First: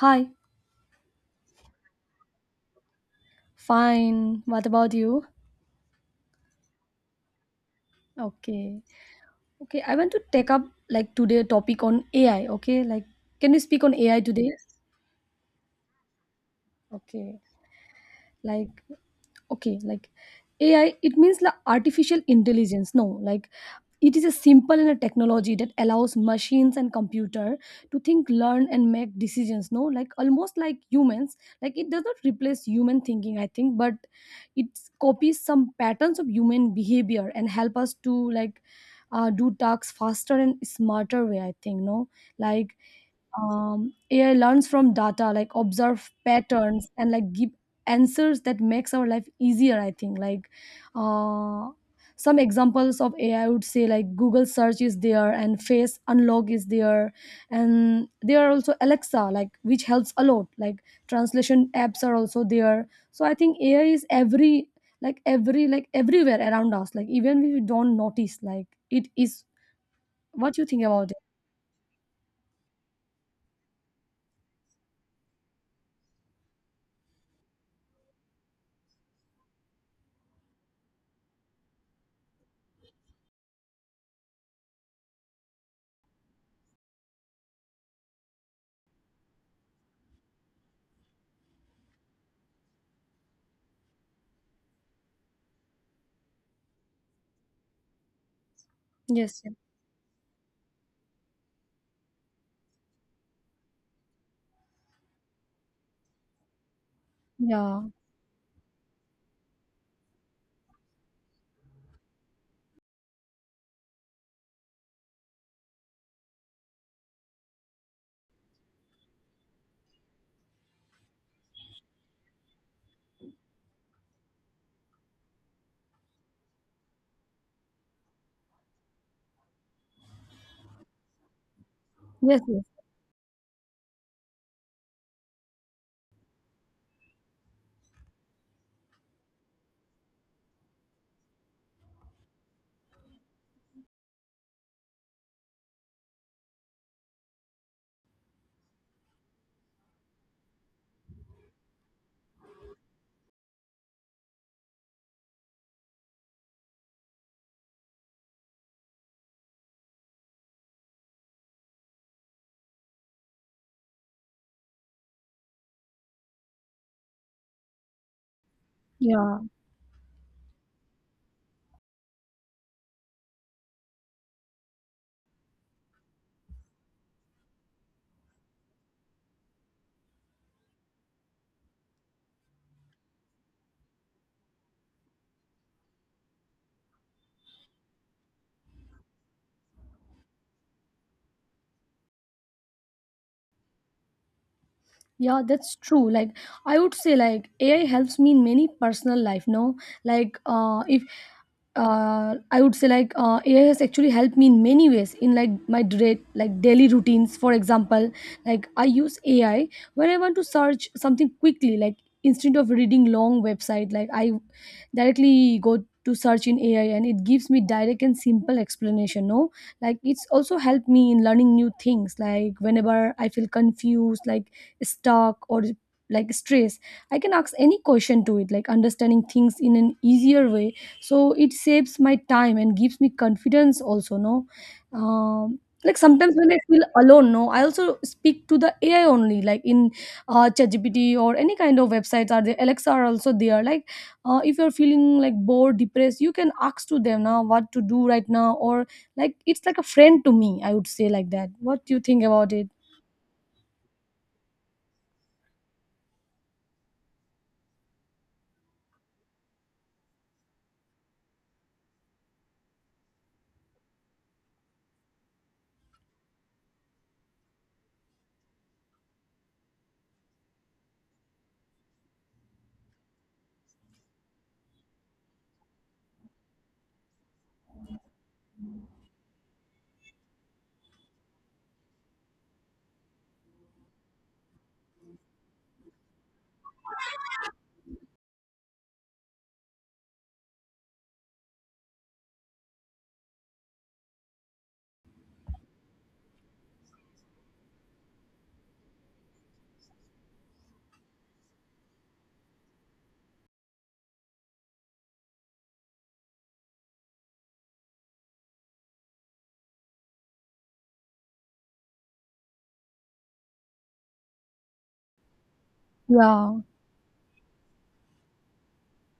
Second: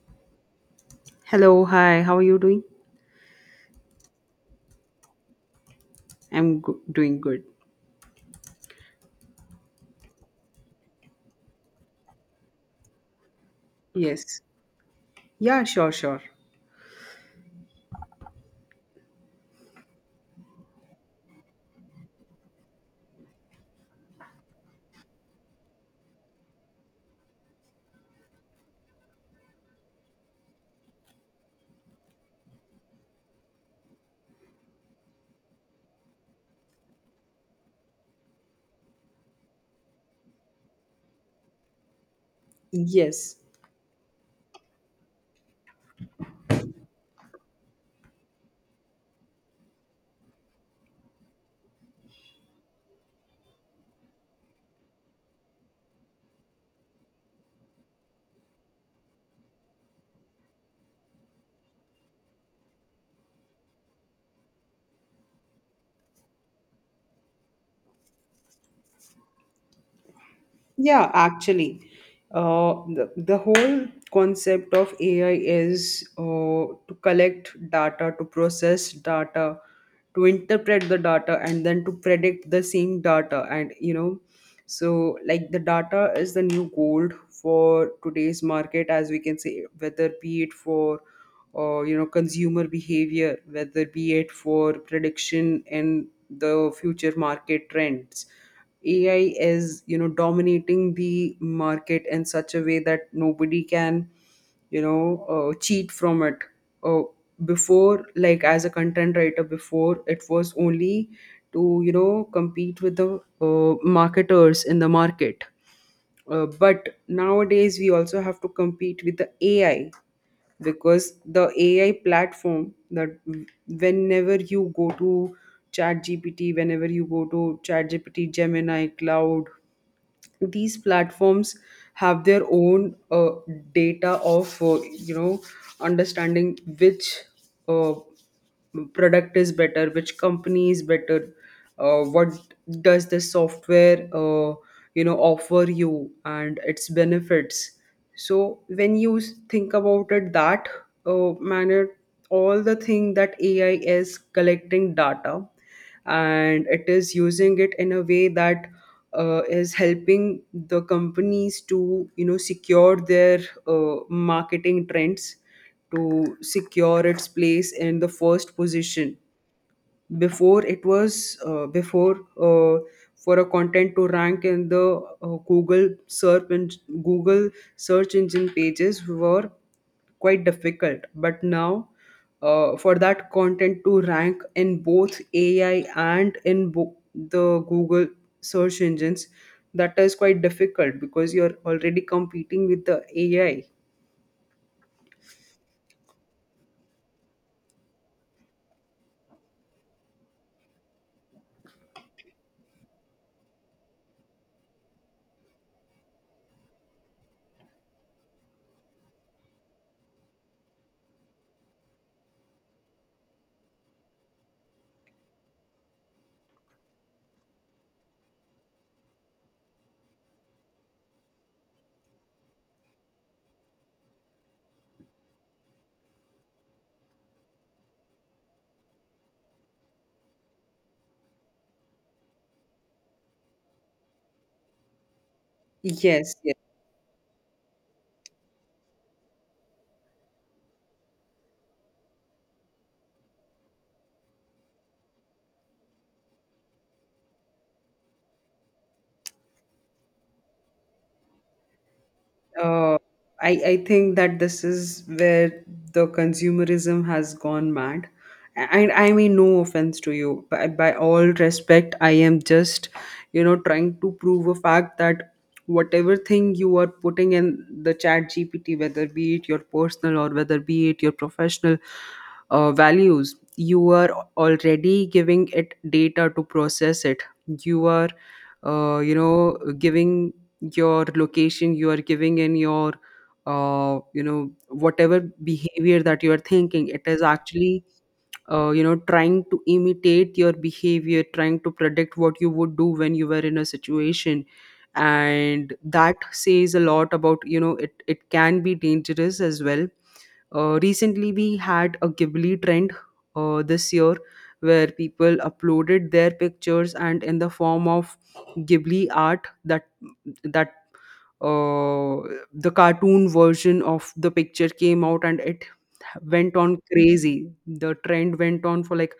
Hi, Hello, hi, how are you doing? fine. What about you? Doing good. Okay. Okay, I want to take up like today topic on AI, okay? Like can we speak on AI Yes. today? Yes. Yeah, sure, sure. Okay. Like okay like AI it means like artificial intelligence, no? Like it is a simple and a technology that allows machines and computer to think, learn and make decisions, no? Like almost like humans. Like it does not replace human thinking, I think, but it copies some patterns of human behavior and help us to like do tasks faster and smarter way, I think, no? Like Yes. AI learns from data, like observe patterns and like give answers that makes our life easier, I think. Like uh, some examples of AI would say like Google search is there and face unlock is there, and there are also Alexa, like, which helps a lot. Like translation apps are also there, so I think AI is every, like, every, like, everywhere around us, like even if we don't notice, like it is. What you think about Yeah, it? actually, the whole concept of AI is to collect data, to process data, to interpret the data, and then to predict the same data. And you know, so like the data is the new gold for today's market, as we can say, whether be it for you know consumer behavior, whether be it for prediction in the future market trends. AI Yes. yes. is, you know, dominating the market in such a way that nobody can, you know, cheat from it. Uh, yeah Before, like as a content writer, before it was only to, you know, compete with the marketers in the market. But nowadays, we also have to compete with the AI because the AI platform that, whenever you go to ChatGPT, whenever you go to ChatGPT, Gemini, Cloud, these platforms have yes, their yes. own data of you know understanding which uh, product is better, which company is better, what does the software you know offer you and its benefits. So when you think about it, that manner, all the thing that AI is collecting data and it is using it in a way that is helping the companies to you know secure their marketing trends, to secure its place in the first position. Yeah. Before it was uh, before uh, for a content to rank in the Google search and Google search engine pages were quite difficult, but now for that content to rank in both AI and in the Google search engines, that is quite difficult because you're already competing with the AI. Yeah, that's true. Like I would say like AI helps me in many personal life, no? Like if I would say like AI has actually helped me in many ways in like my like daily routines. For example, like I use AI when I want to search something quickly, like instead of reading long website, like I directly go to search in AI and it gives me direct and simple explanation. No? Like it's also helped me in learning new things. Like whenever I feel confused, like stuck or like stress, I can ask any question to it, like understanding things in an easier way, so it saves my time and gives me confidence also, no? um, like sometimes Yes, when yes. I feel alone, no, I also speak to the AI only, like in ChatGPT or any kind of websites are there, Alexa are also there, like if you're feeling like bored, depressed, you can ask to them now what to do right now, or like it's like a friend to me, I would say like that. What do you think about it? Uh, I think that this is where the consumerism has gone mad. And I mean, no offense to you. By all respect, I am just, you know, trying to prove a fact that whatever thing you are putting in the chat GPT, whether be it your personal or whether be it your professional values, you are already giving it data to process it. You are, you know, giving your location, you are giving in your you know whatever behavior that you are thinking. It is actually you know trying to imitate your behavior, trying to predict what you would do when you were in a situation, and that says a lot about you know it can be dangerous as well. Recently we had a ghibli trend this year, where people uploaded their pictures and in the form of ghibli art, that that uh, the cartoon version of the picture came out and it Yeah, went on crazy. The trend went on for like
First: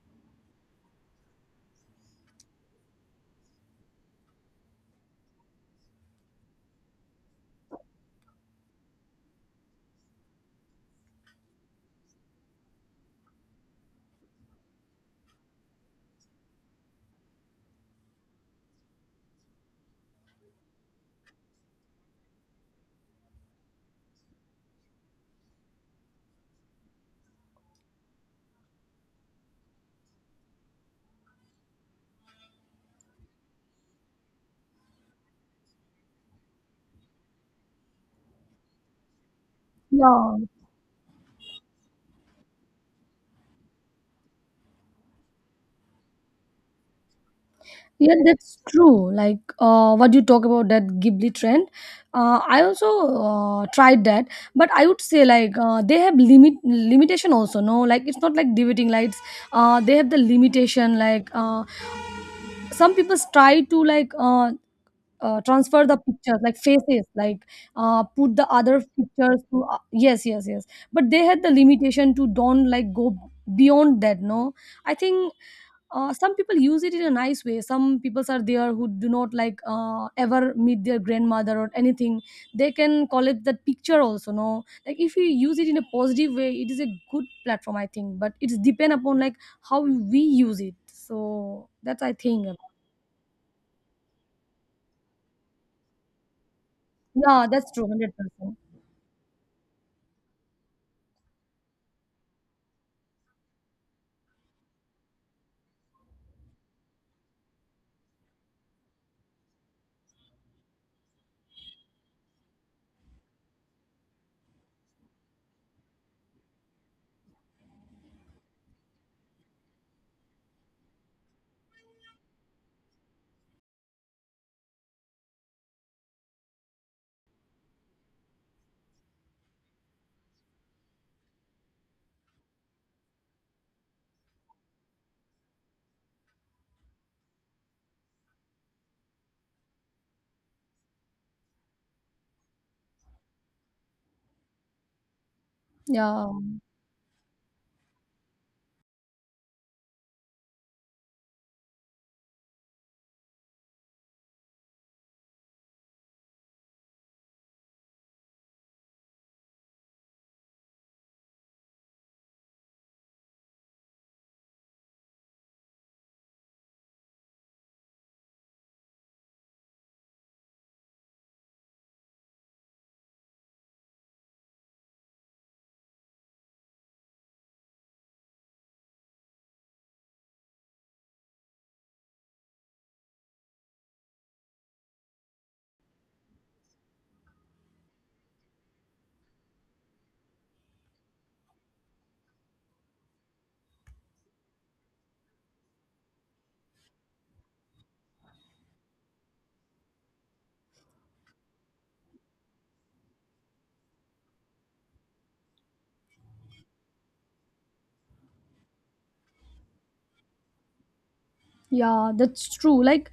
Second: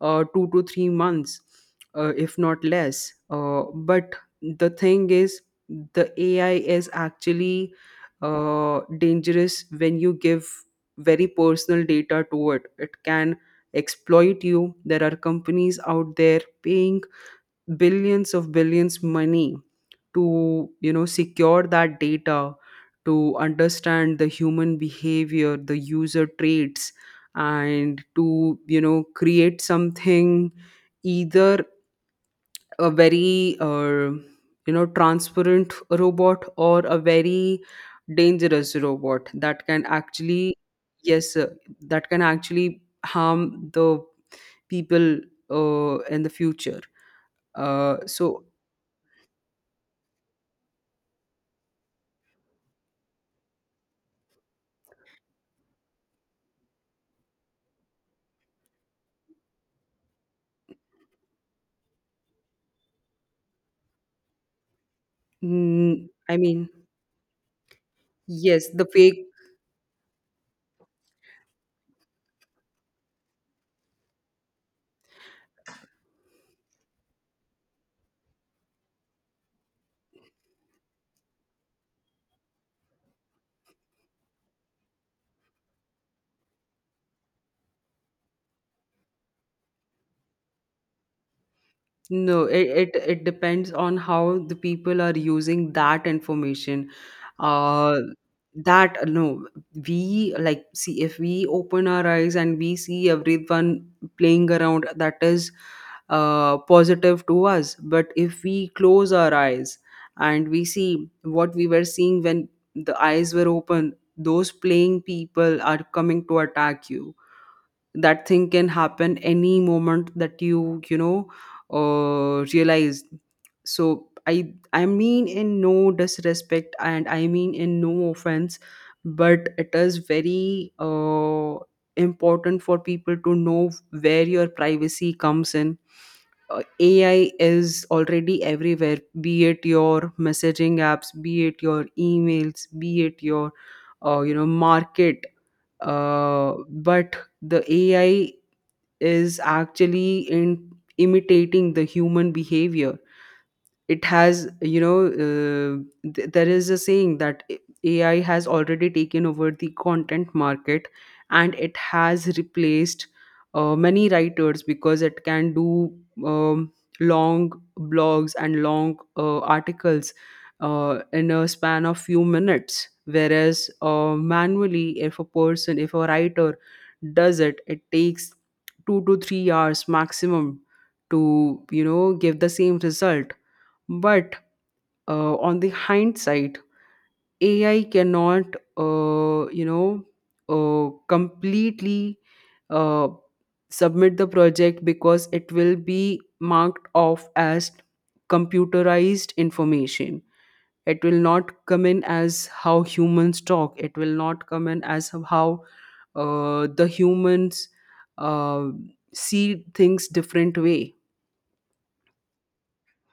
2 to 3 months, if not less. But the thing is, the AI is actually dangerous when you give very personal data to it. It can exploit you. There are companies out there paying billions of billions money to you know secure that data, to understand the human behavior, the user traits, and to you know create something, either a very you know transparent robot or a very dangerous robot that can yeah. actually, yes, that can actually harm the people in the future, Yeah, so that's true. Like what you talk about that Ghibli trend, I also tried that, but I would say like they have limitation also, no? Like it's not like dividing lights. They have the limitation. Like some people try to like transfer the I pictures, like mean, faces, like put the yes, other the fake. pictures to yes, yes, yes. But they had the limitation to don't like go beyond that, no? I think some people use it in a nice way, some people are there who do not like ever meet their grandmother or anything. They can collect that picture also, no? Like if you use it in a positive way it is a good platform, I think, but it's depend upon like how we use it, so that's, I No, think. it depends on how the people are using that information. Yeah, that's true, Uh, 100%. that no, we like see if we open our eyes and we see everyone playing around, that is positive to us. But if we close our eyes and we see what we were seeing when the eyes were open, those playing people are coming to attack you. That thing can happen any moment that you know realize. So I mean in no disrespect and I mean in no offense, but it is very important for people to know where your privacy comes in. AI is already everywhere, be it your messaging apps, be it your emails, be it your you know market, Yeah. But the AI is actually in imitating the human behavior. It has you know there is a saying that AI has already taken over the content market, and it has replaced many writers because it can do um, long blogs and long articles in a span of few minutes, whereas manually if a person, if a writer does it, it takes 2 to 3 hours maximum to you know give the same result. But on the hindsight, AI cannot, you know, completely uh, submit the project because it will be marked off as computerized information. It will not come in as how humans talk. It will not come in as how the humans uh, see things different way. Yeah, that's true. Like,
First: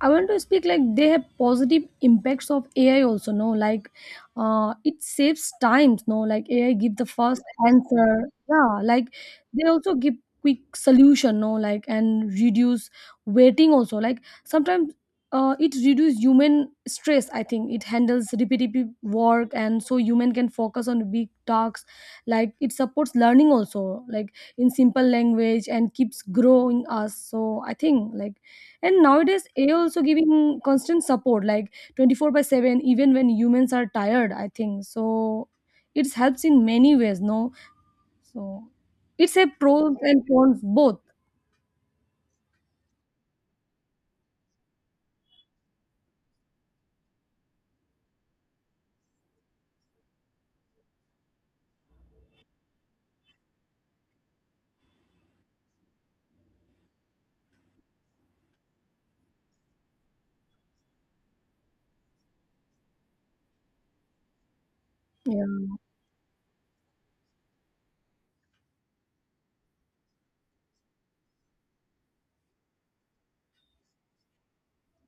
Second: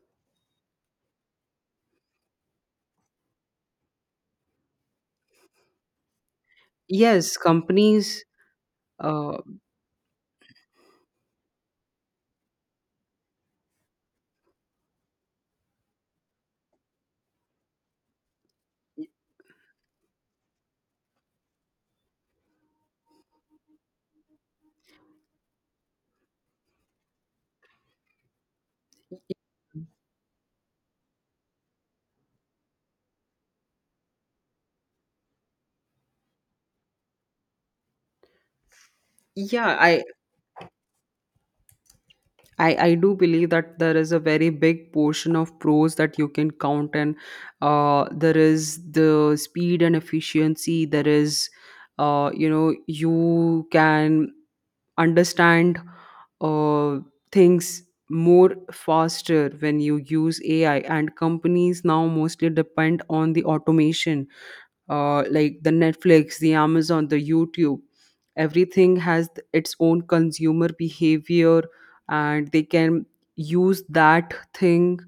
I want to speak like they have positive impacts of AI also, no? Like it saves times, no? Like AI give the Yes, first companies. answer. Yeah, like Uh, they also give quick solution, no? Like and reduce waiting also, like sometimes. It reduce human stress, I think. It handles repetitive work and so human can focus on big tasks, like it supports learning also, like in simple language and keeps growing us, so I think, like, and nowadays AI also giving constant support like 24 by 7 even when humans are tired, I think, so it helps in many ways, no? So it's a yeah, pros I and cons both. I do believe that there is a very big portion of pros that you can count, and there is the speed and efficiency, there is you know you can understand uh, things more faster when you use AI, and companies now mostly depend on the automation, like the Yeah. Netflix, the Amazon, the YouTube. Everything has its own consumer behavior, and they can use that thing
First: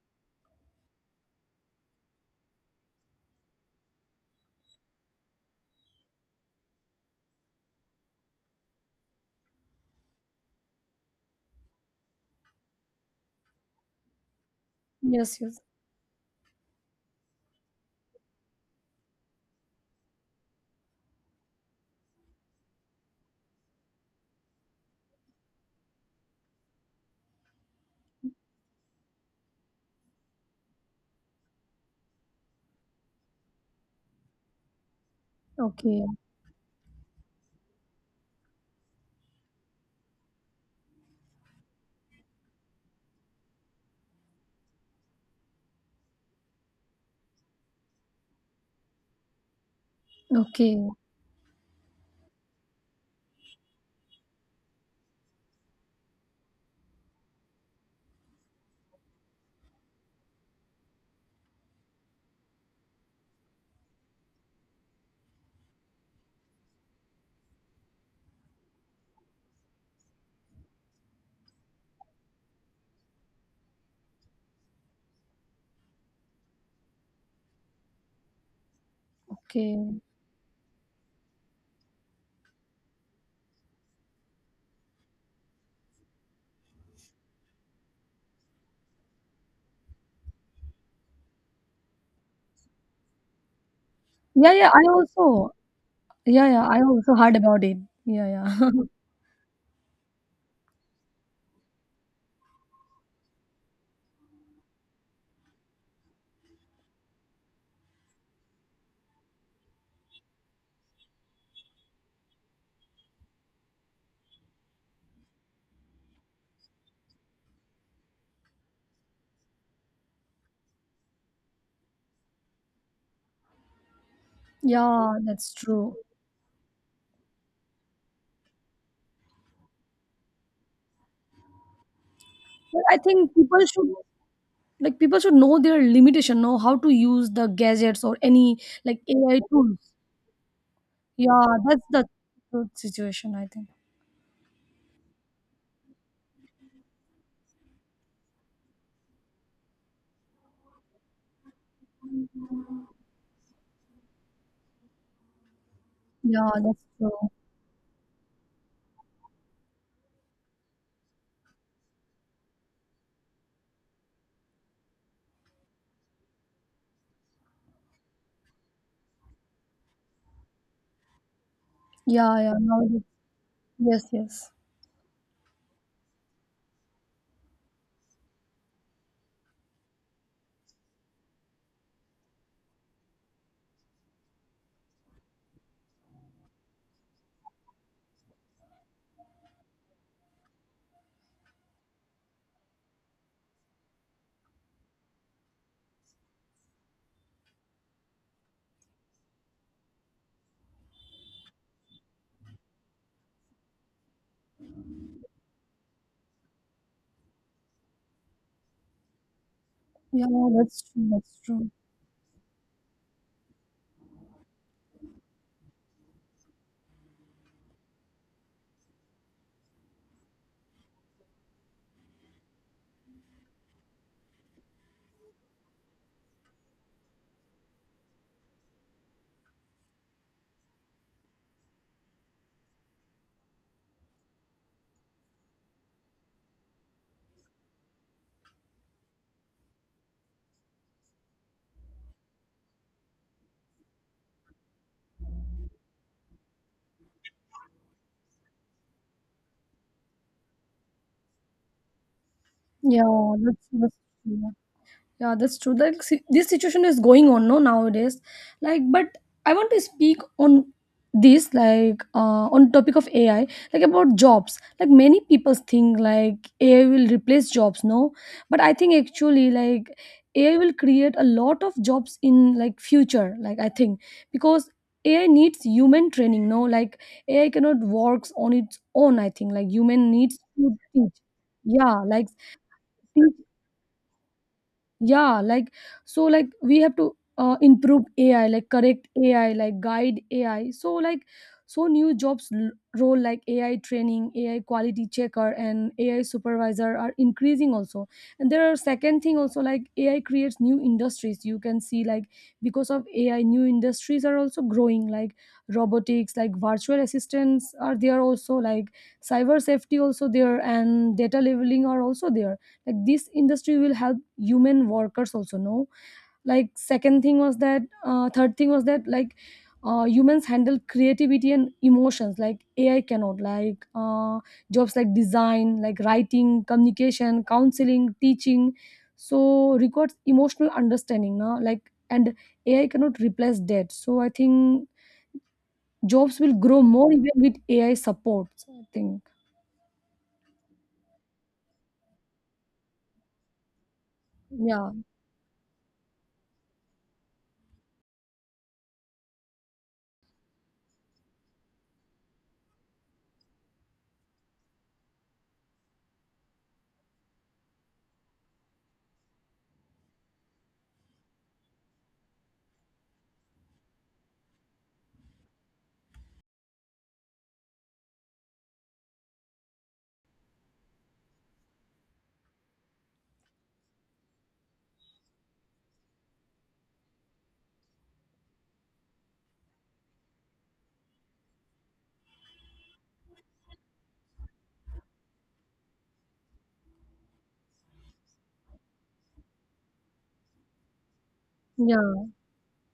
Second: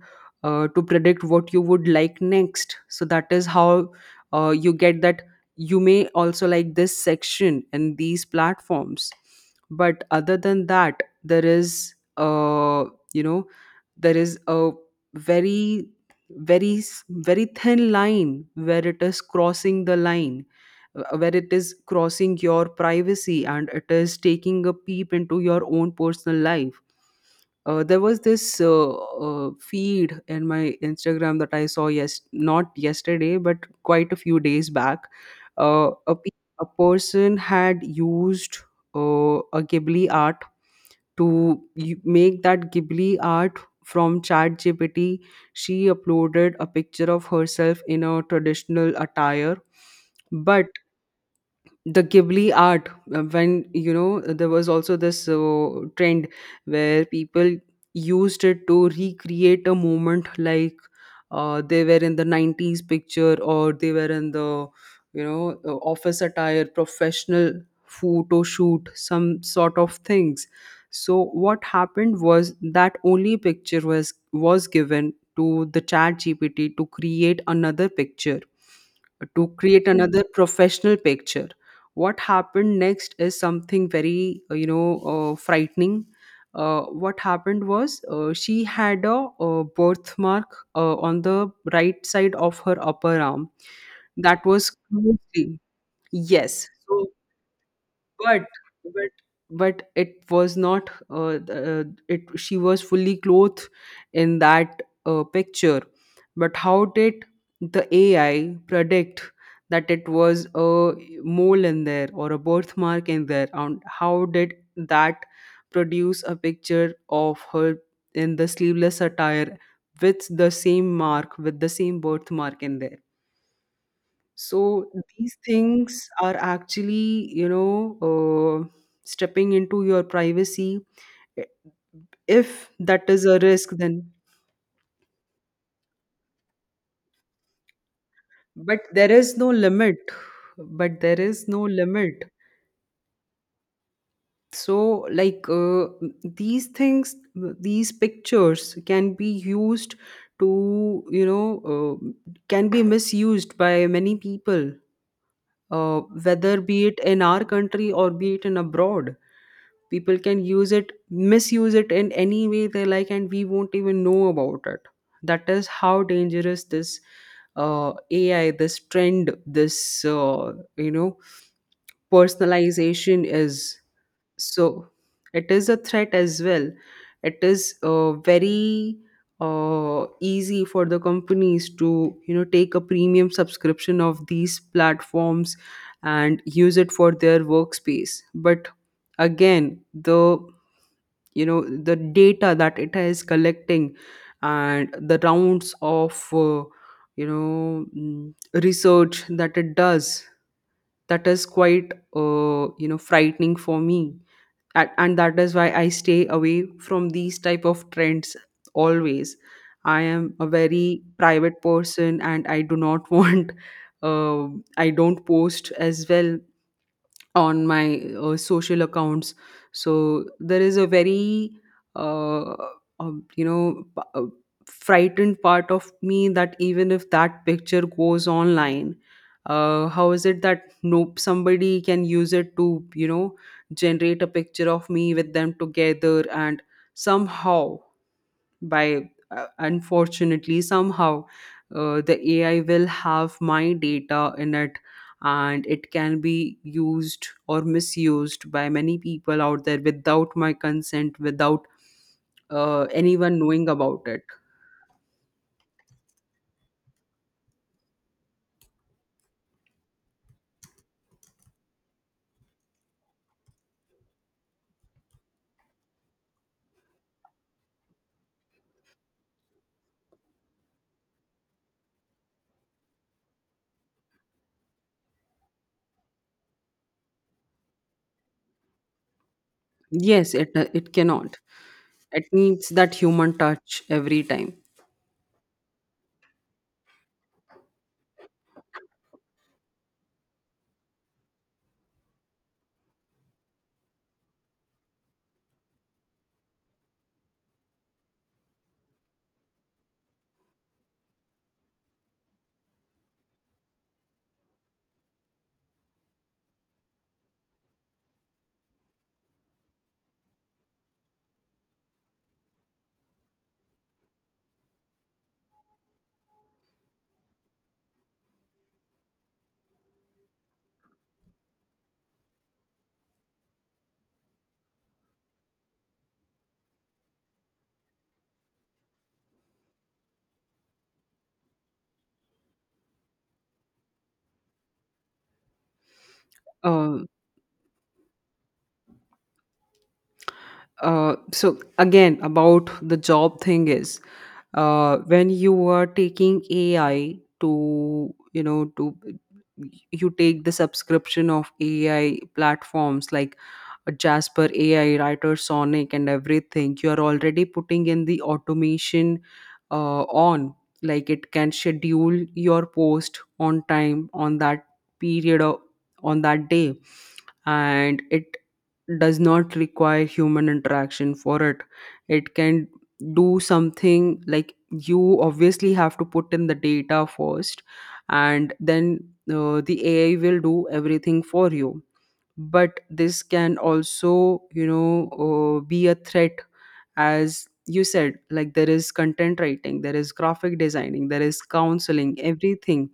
to predict what you would like next. So that is how you get that you may also like this section and these platforms. But other than that, there is, you know, there is a Yes, yes. very very, very thin line where it is crossing the line, where it is crossing your privacy and it is taking a peep into your own personal life. There was this feed in my Instagram that I saw, yes, not yesterday but quite a few days back. Okay. A person had used a ghibli art to make that Ghibli art from ChatGPT. She uploaded a picture of herself in a traditional attire, but Okay. the ghibli art, when you know there was also this trend where people used it to recreate a moment like they were in the 90s picture, or they were in the you know office attire, professional photo shoot, some sort of things. So what happened was that only picture was given to the chat gpt to create another picture, to Okay. create another professional picture. What happened next is something very you know frightening. What happened was, she had a, birthmark on the right side of her upper arm that Yeah, yeah, was I also. closely, Yeah, yeah, yes, I so, also heard about it. Yeah, but yeah. but but it was not it, she was fully clothed in that picture. But how did the AI predict that it was a mole in there or a birthmark in there? And how did that produce a picture of her in the sleeveless attire, with the same mark, with the same birthmark in there? So Yeah, these that's true, things are actually, you know, uh, stepping into your privacy. If but I that is think a people risk, should. then, Like people should know their limitation, know how to use the gadgets or any but like there AI is no tools. limit. But there Yeah, is no that's the limit. good situation, I think. So, like, these things, these pictures can be used to, you know, can be misused by many people, uh, Yeah, whether that's be it in true. our country or be it in abroad. People can use it, misuse it in any way they like, and we won't even know about it. That is how dangerous this AI, this trend, this you know Yeah, yeah. Now, personalization is. yes, yes. So it is a threat as well. It is very easy for the companies to you know take a premium subscription of these platforms and use it for their workspace, but again, the you know the data that it is collecting, and the rounds of you know research that it does, that is quite you know frightening for me, and that is why I stay away from these type of trends always. I Yeah, am a that's very true, that's private true. person and I do not want uh, I don't post as well on my social accounts. So there is a very uh, you know frightened part of me that, even if that picture goes online, how is it that nope somebody can use it to you know generate a picture of me with them together and somehow by unfortunately somehow the AI will have my data in it, and it can be used or misused by many people out there without my consent, without Yeah, anyone knowing that's about it. true. Yeah, that's true. Like this situation is going on, no, nowadays. Like, but I want to speak on this, like, on topic of AI, like about jobs. Like many people think like AI will replace jobs, no, but I think actually like AI will create a lot of jobs in like future. Like I think because AI needs human training, no, like AI cannot works on its own. I think like human Yes, needs it to it teach. cannot, Yeah, it like, needs that human touch every time. yeah, like, so like we have to improve AI, like correct AI, like guide AI, so like, so new jobs, role like AI training, AI quality checker and AI supervisor are increasing also. And there are second thing also, like AI creates new industries, you can see, like because of AI new industries are also growing, like robotics, like virtual assistants are there also, like cyber safety also there, and data labeling are also there. Like this industry will help human workers also, no? Like second thing was that third thing was that like humans handle creativity and emotions like AI cannot. Like jobs like design, like writing, communication, counseling, teaching, so requires emotional understanding, no? Like and AI cannot replace that, so I think jobs will grow uh, more even with AI support, I think. So again, about the job thing is, Yeah, when you are taking AI to you know to, you take the subscription of AI platforms like Jasper AI, Writer Sonic, and everything, you are already putting in the automation on. Like it can schedule your post on time on that period of on that day, and it does not require human interaction for it can do something. Like, you obviously have to put in the data first, and then the AI will do everything for you. But this can also, be a threat, as you said. Like, there is content writing, there is graphic designing, there is counseling, yeah. everything.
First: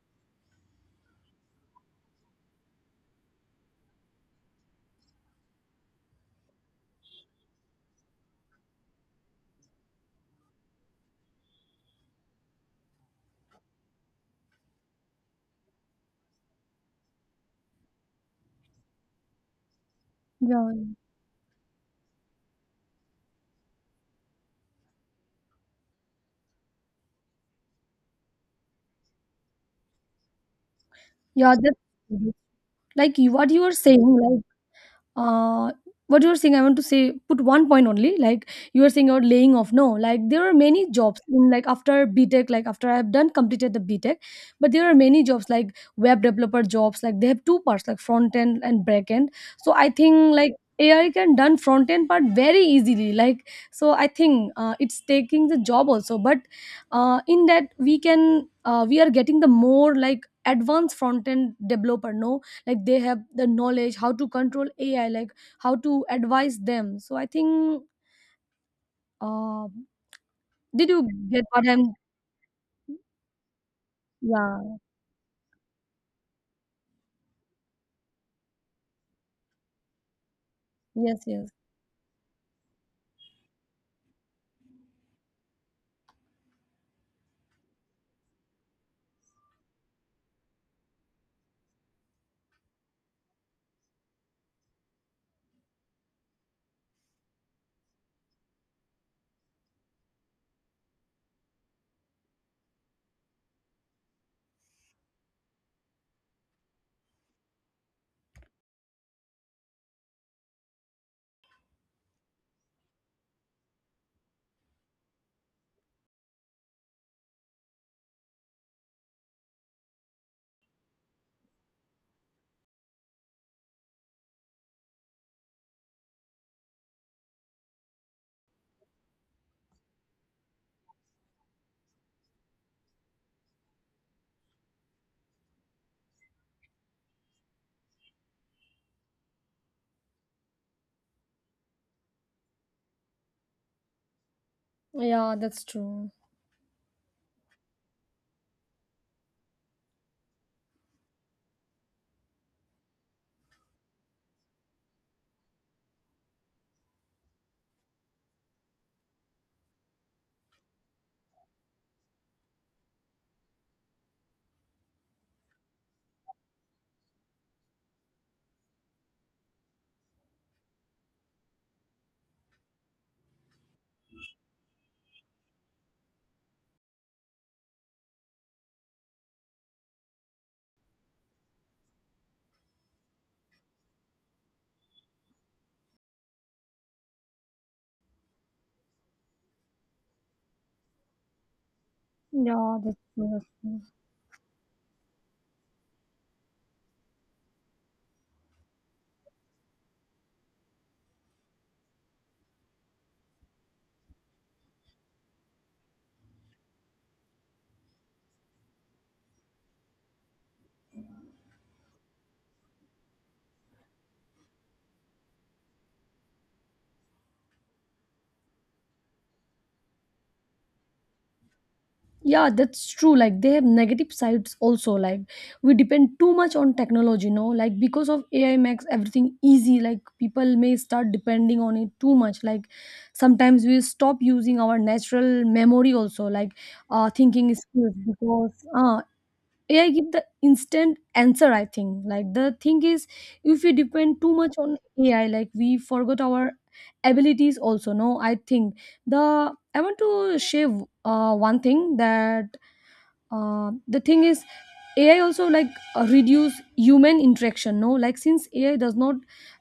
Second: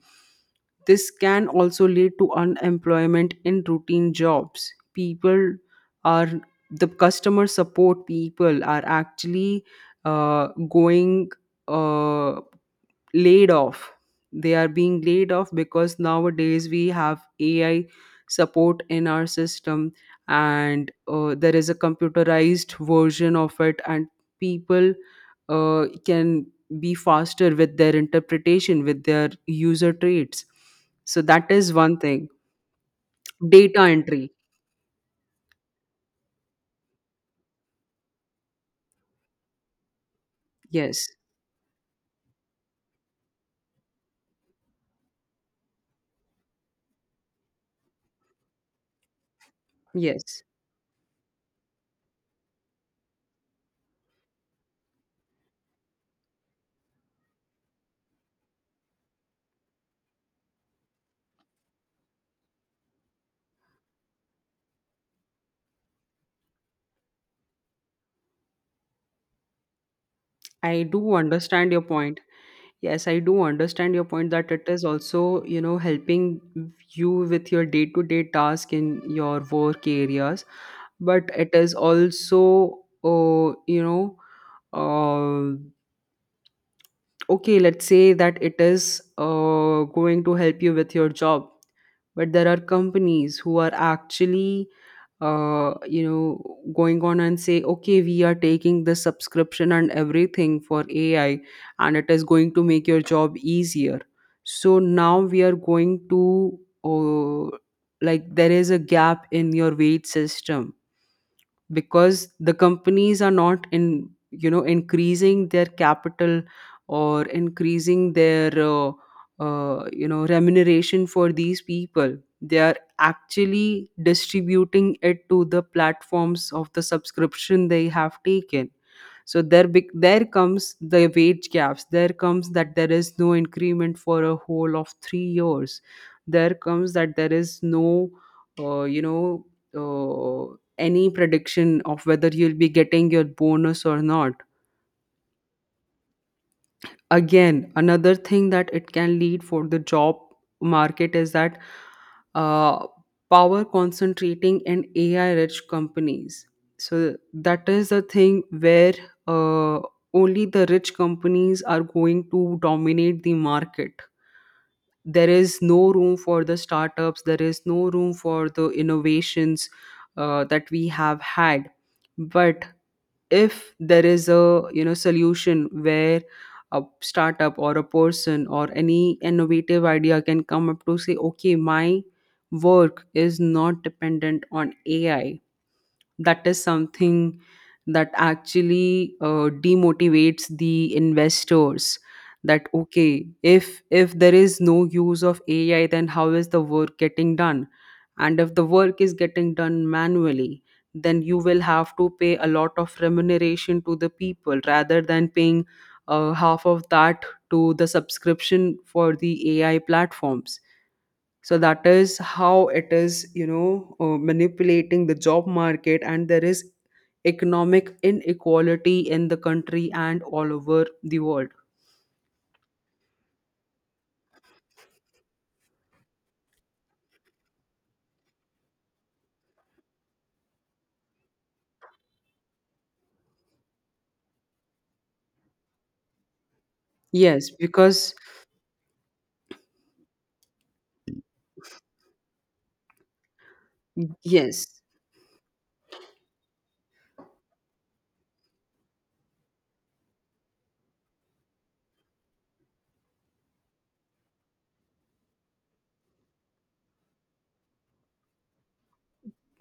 This can also lead to unemployment in routine jobs. People are the customer support people are actually going uh, laid off. They are being laid off because nowadays we have AI support in our system, Yeah, and there is a computerized version of it, and people can be faster with their interpretation, with their user traits. So that yeah, is one that's thing. like what you are Data saying, entry. like uh what you're saying, I want to say, put one point only, like you are saying about laying off, no? Like there are many Yes. jobs in like after B.Tech, like after I've done completed the B.Tech, but there are many jobs like web developer jobs, like they have two parts, like front end and back end, so I think Yes. like AI can done front end part very easily, like, so I think it's taking the job also, but in that we can we are getting the more like advanced front end developer, no? Like they have the knowledge how to control AI, like how to advise them, so I think uh, I did you do get what understand your I'm? point. Yes, I do understand your point that it Yeah. is also, helping you with your day-to-day task in your work areas, Yes, but yes. it is also, uh, okay, let's say that it is going to help you with your job, but there are companies who are actually going on and say, okay, we are taking the subscription and everything for AI, and it is going to make your job easier. So now we are going to, uh, like, there is a gap in your wage system, because the companies are not, in increasing their capital or increasing their remuneration for these people. They are actually distributing it to the platforms of the subscription they have taken. So there comes the wage gaps, there comes that there is no increment for a whole of 3 years, there comes that there is no uh, you know any prediction of whether you'll be getting your bonus or not. Yeah, that's true. Again, another thing that it can lead for the job market is that uh, power concentrating in AI rich companies. So that is the thing where uh, only the rich companies are going to dominate the market. There is no room for the startups, there is no room for the innovations that we have had. But if there is a, solution where a startup or a person or any innovative idea can come up to say, okay, my work is not dependent on AI, that is something that actually demotivates the investors, that Yeah, that's okay, true, that's true. if there is no use of AI, then how is the work getting done? And if the work is getting done manually, then you will have to pay a lot of remuneration to the people rather than paying half of that to the subscription for the AI platforms. So that is how it is, manipulating the job market, and there is economic inequality in the country and all over the world. Yeah, that's true, like they have negative sides also. Like we depend too much on technology, no? Like because of AI makes everything easy, like people may start depending on it too much, like sometimes we stop using our natural memory also, like Yes, thinking skills, because, because AI give the instant answer, I think. Like the thing is, if we depend too much on yes, AI, like we forgot our abilities also, no? I think the I want to share one thing, that the thing is AI also, like reduce human interaction, no? Like since AI does not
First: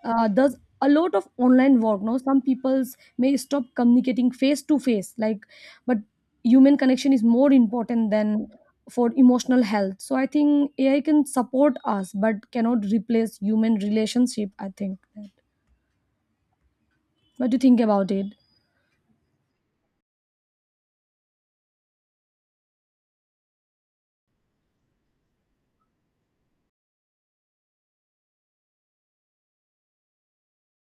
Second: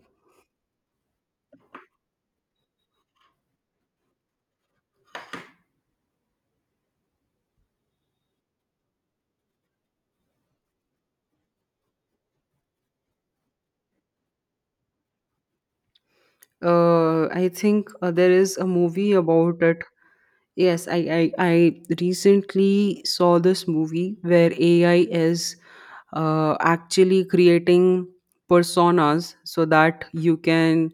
does a lot of online work, no, some peoples may stop communicating face to face, like but human connection is more important than for emotional health, so I think AI can support us but cannot replace human relationship, I think that. What I do you think think about it? there is a movie about it. Yes, I recently saw this movie where AI is actually creating personas so that you can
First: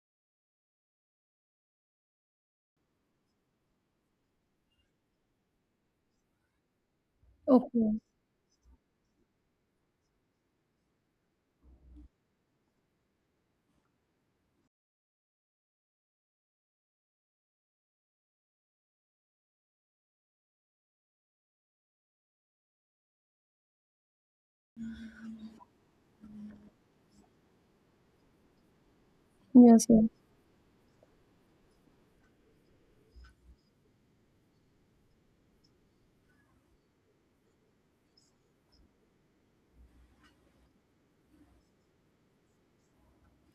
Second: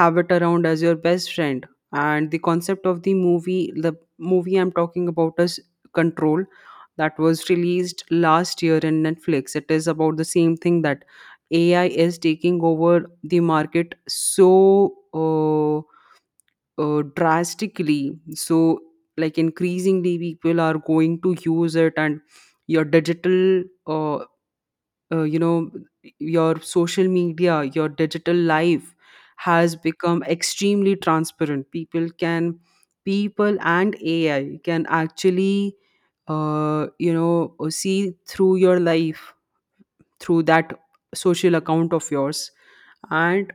have it around as your best friend. And the concept of the movie I'm talking about is Control, that was Okay. released last year in Netflix. It is about the same thing, that AI is taking over the market, so drastically so, like, increasingly people are going to use it. And your digital, uh, you know your social media, your digital life has Yes, yes. become extremely transparent. People and AI can actually, see through your life through that social account of yours. And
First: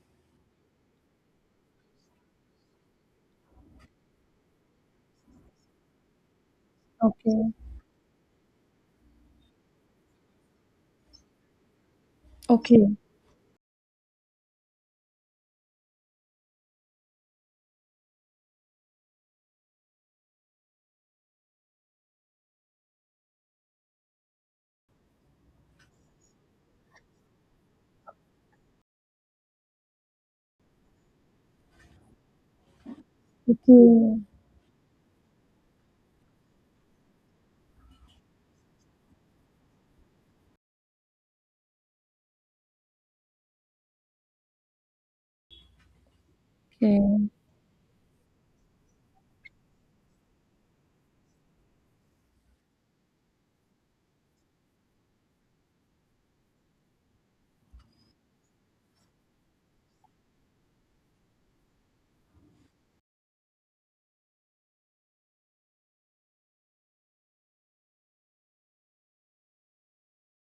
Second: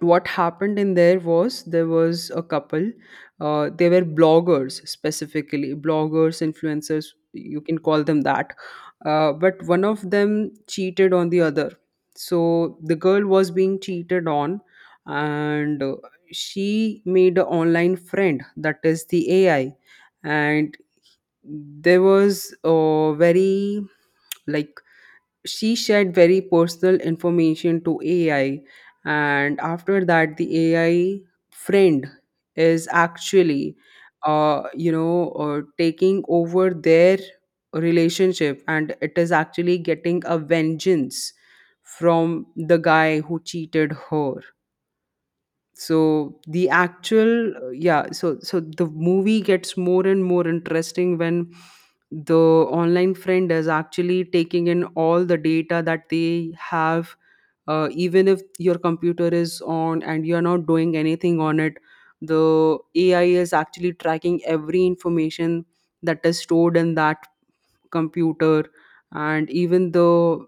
what happened in there was a couple, they were bloggers, specifically bloggers, influencers, Okay. you can call them that. But one of them cheated on the other. So Okay. the girl was being cheated on, and she made an online friend, that is the AI. And there was a very like, she shared very personal information to AI, and after that, the AI friend is actually, Okay. Taking over their relationship, and it is actually getting a vengeance from the guy who cheated her. So the Okay. actual Yeah, so the movie gets more and more interesting when the online friend is actually taking in all the data that they have, even if your computer is on and you're not doing anything on it, the AI is actually tracking every information that is stored in that computer. And even the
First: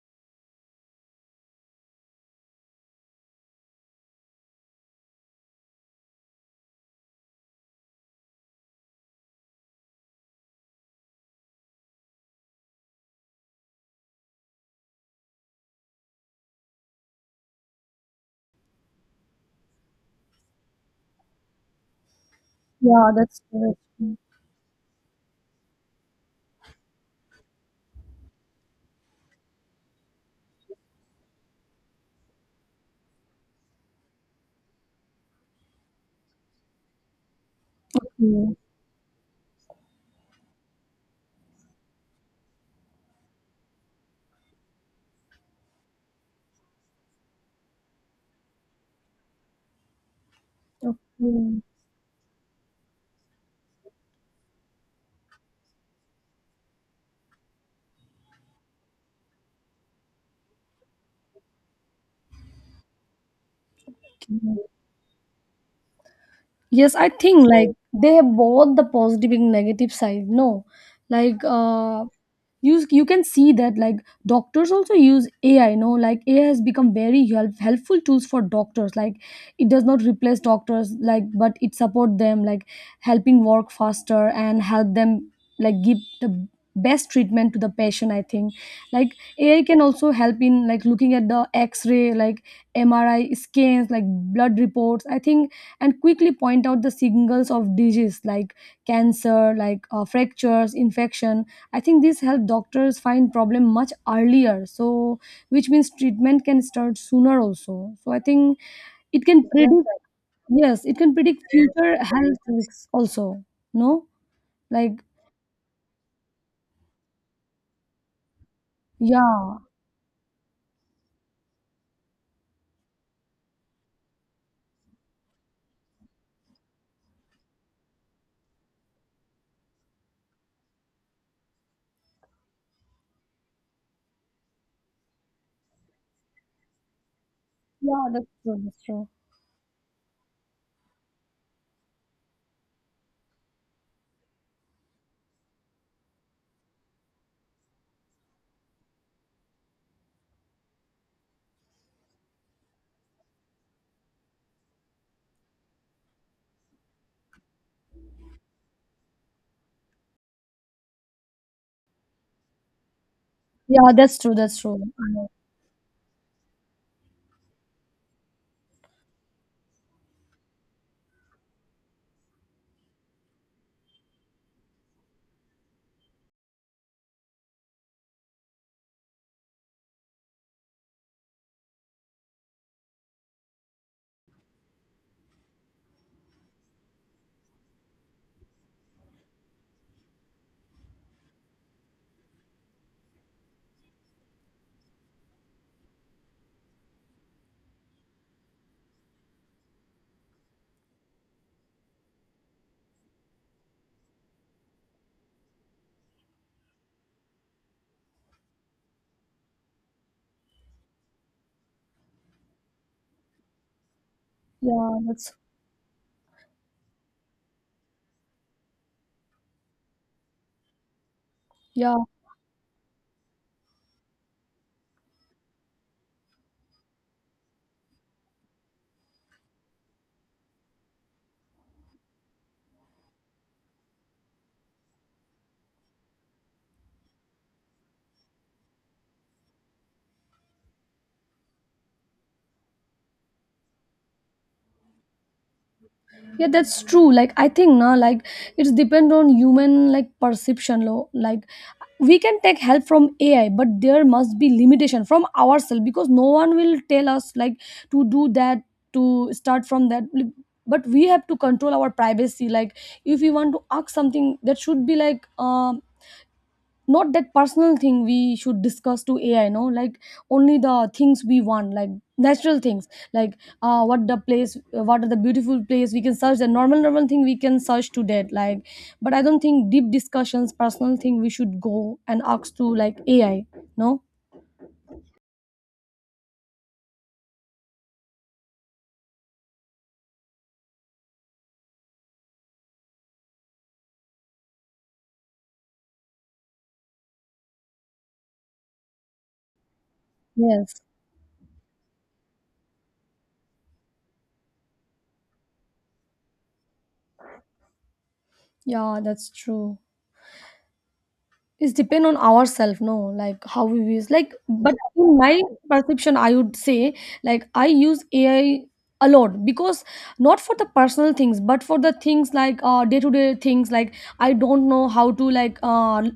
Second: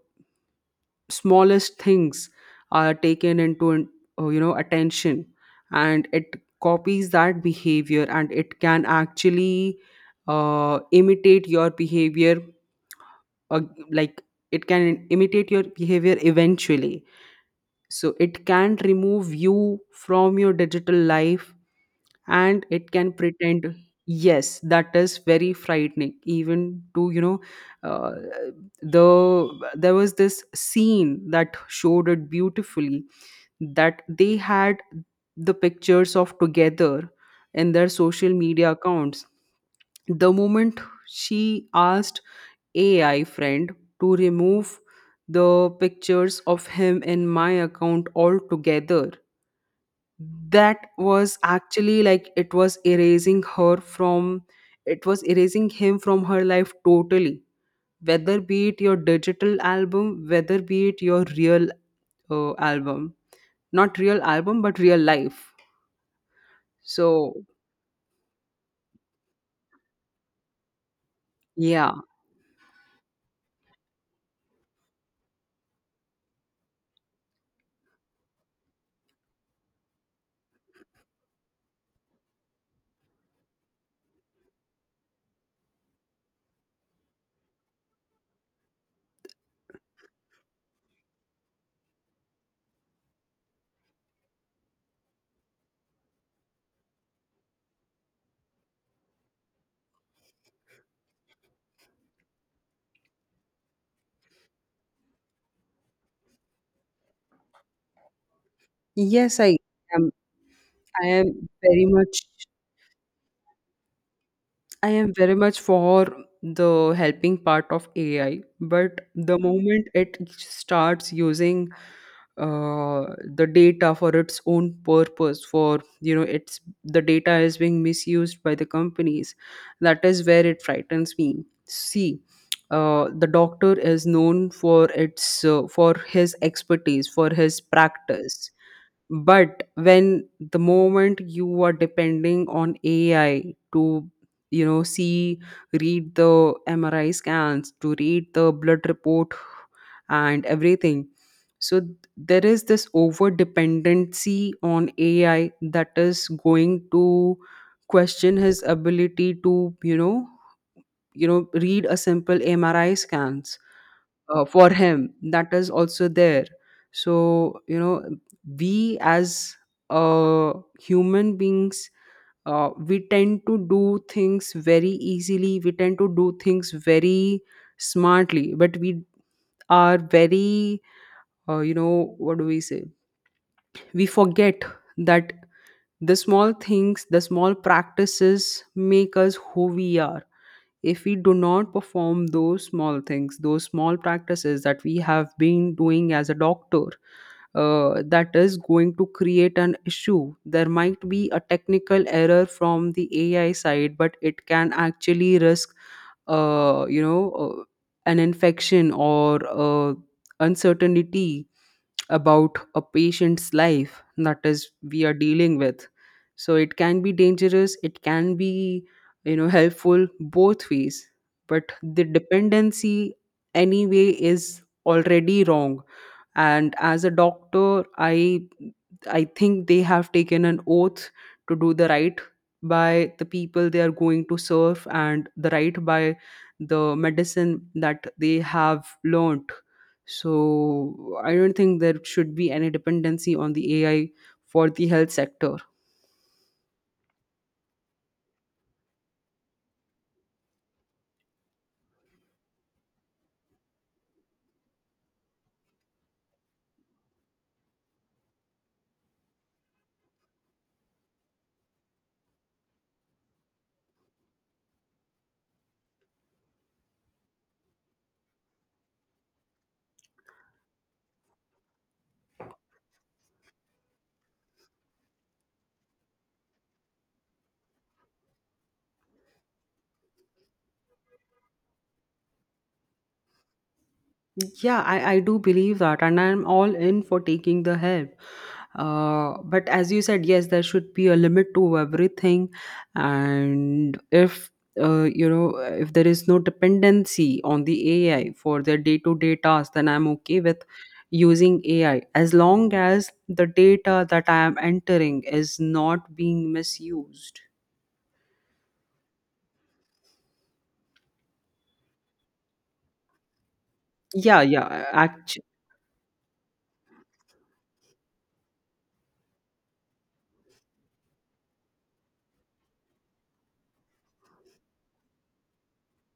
smallest things are taken into attention, and it copies that behavior, and it can actually imitate your behavior, uh, like, it can imitate your behavior eventually. So it can remove you from your digital life, and it Yeah, can that's pretend. correct. Yes, that is very frightening, even to, uh, there was this scene that showed it beautifully, that they had the pictures of together in their social Oke. media accounts. The moment she asked AI friend to remove the pictures of him in my account altogether, that was Oke. actually like, it was erasing her from, it was erasing him from her life totally. Whether be it your digital album, whether be it your real, album, not real Oke. album, but real life. Yes, I So think like they have both the positive and negative side, no? Like yeah, you can see that like doctors also use AI, no? Like AI has become very helpful tools for doctors. Like it does not replace doctors, like but it support them, like helping work faster and help them, like give the best treatment to the patient. I think like AI can also help in like looking at the X-ray, like MRI scans, like blood reports, I think, and quickly point out the signals of disease like cancer, like fractures, infection. I think this help doctors find problem much earlier, so which means treatment can start sooner also, so I think it yes, can predict. am Yes, it i can am predict very future much health risks also, no, I like. am very much for the helping part of AI. But the Yeah, moment it starts using uh, the data for its own purpose, for, you know, it's the data is being misused by the companies. That is where it frightens me. See, the doctor is known for his expertise, for his yeah, that's practice. true, that's true. But when the moment you are depending on AI to, see, read the MRI scans, to read the blood report and everything, so there is this over dependency on AI that is going to question his ability to, read a simple MRI scans, Yeah, that's true, that's for true. him, Yeah, that is also there. So, we as, uh, human beings, we tend to do things very easily, we tend to do things very smartly, but we are very, what do we say, we forget that the small things, the small practices, make us who we are. If we do not perform those small things, those small practices that we have been doing as a doctor, that is going to create an issue. There might be a technical error from the AI side, but it can actually risk, uh, you know, uh, an infection or uncertainty about a patient's life, that is yeah, we are that's. dealing with. So it can be dangerous, it can be, helpful, both ways, but Yeah, the dependency anyway is already wrong. And as a doctor, I think they have taken an oath to do the right by the people they are going to serve and the right by the medicine that they have learned. So I don't think there should be any dependency on the AI for the health sector. yeah, that's true, like I think na, like it's depend on human, like perception, lo, like we can take help from AI but there must be limitation from ourselves, because no one will tell us, like, to do that, to start from that. Like, but we have to control our privacy, like if we want to ask something that should be like not that personal thing we should discuss to AI, no? Like only the things we want, like natural things, like what the place, what are the beautiful place, we can search, the normal normal thing we can search to that, like, but I don't think deep discussions, personal thing, we should go and ask to like AI, no? Yeah, I do believe that, and I'm all in for taking the help. But as you said, yes, there should be a limit to everything, and if you know if there is no dependency on the AI for their day-to-day tasks, then I'm okay with Yes. using AI as long as the data that I am entering is not being misused. Yeah, that's true. It's depend on ourselves, no, like how we use. Like, Yeah, but yeah, in act my perception, I would say like I use AI a lot because not for the personal things, but for the things like day to day things. Like I don't know how to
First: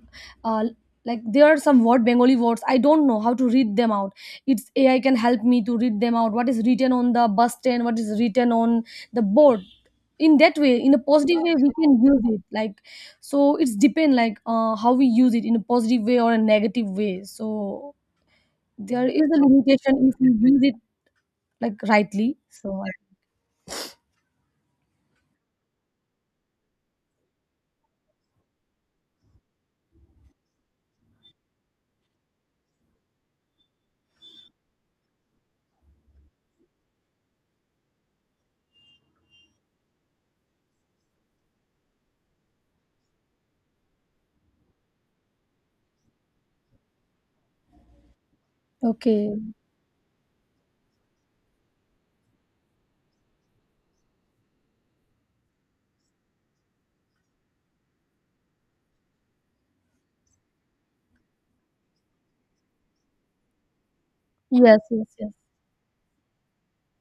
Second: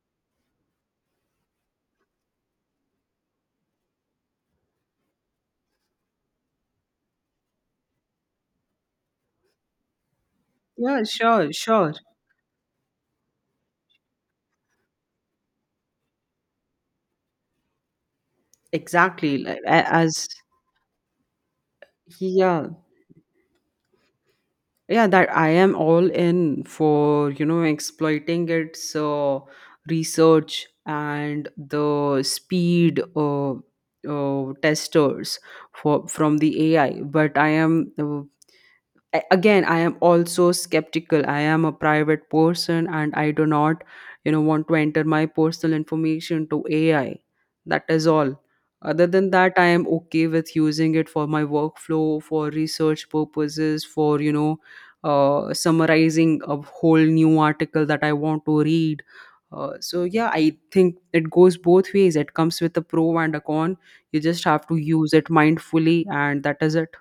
uh like there are some word Bengali words I don't know how to read them out. It's AI can help me to read them out. What is written on the bus stand? What is written on the board? In that way, in a yeah, positive sure, way, we sure. can use it. Like so it's depend like how we use it in a positive way or a negative way, so there is a Exactly. Like, a- limitation if as you use it, like, rightly, yeah, so yeah, that I am all in for, exploiting its research and the speed testers for from the AI. But I am, again, I am also skeptical. I am a private person, and I do not, want to enter my personal information to AI. That is all. Other than okay. that, I am okay with using it for my workflow, for research purposes, for, summarizing a whole new article that I want to read. So yeah, I think it goes both ways, it comes with a pro and a con. You just have to Yes, yes, use it yes. mindfully, and that is it.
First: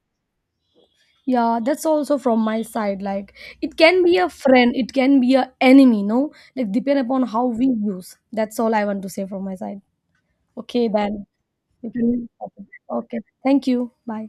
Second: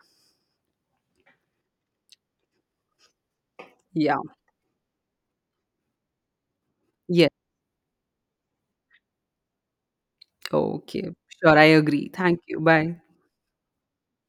Yeah, that's also from my side. Like it can be Yeah. a friend, it can be a enemy, no? Like depend upon Yes. how we use, that's all I want to say from my side. Okay Okay. then. Sure, I You agree. can. Thank you. Bye. Okay, thank you, bye.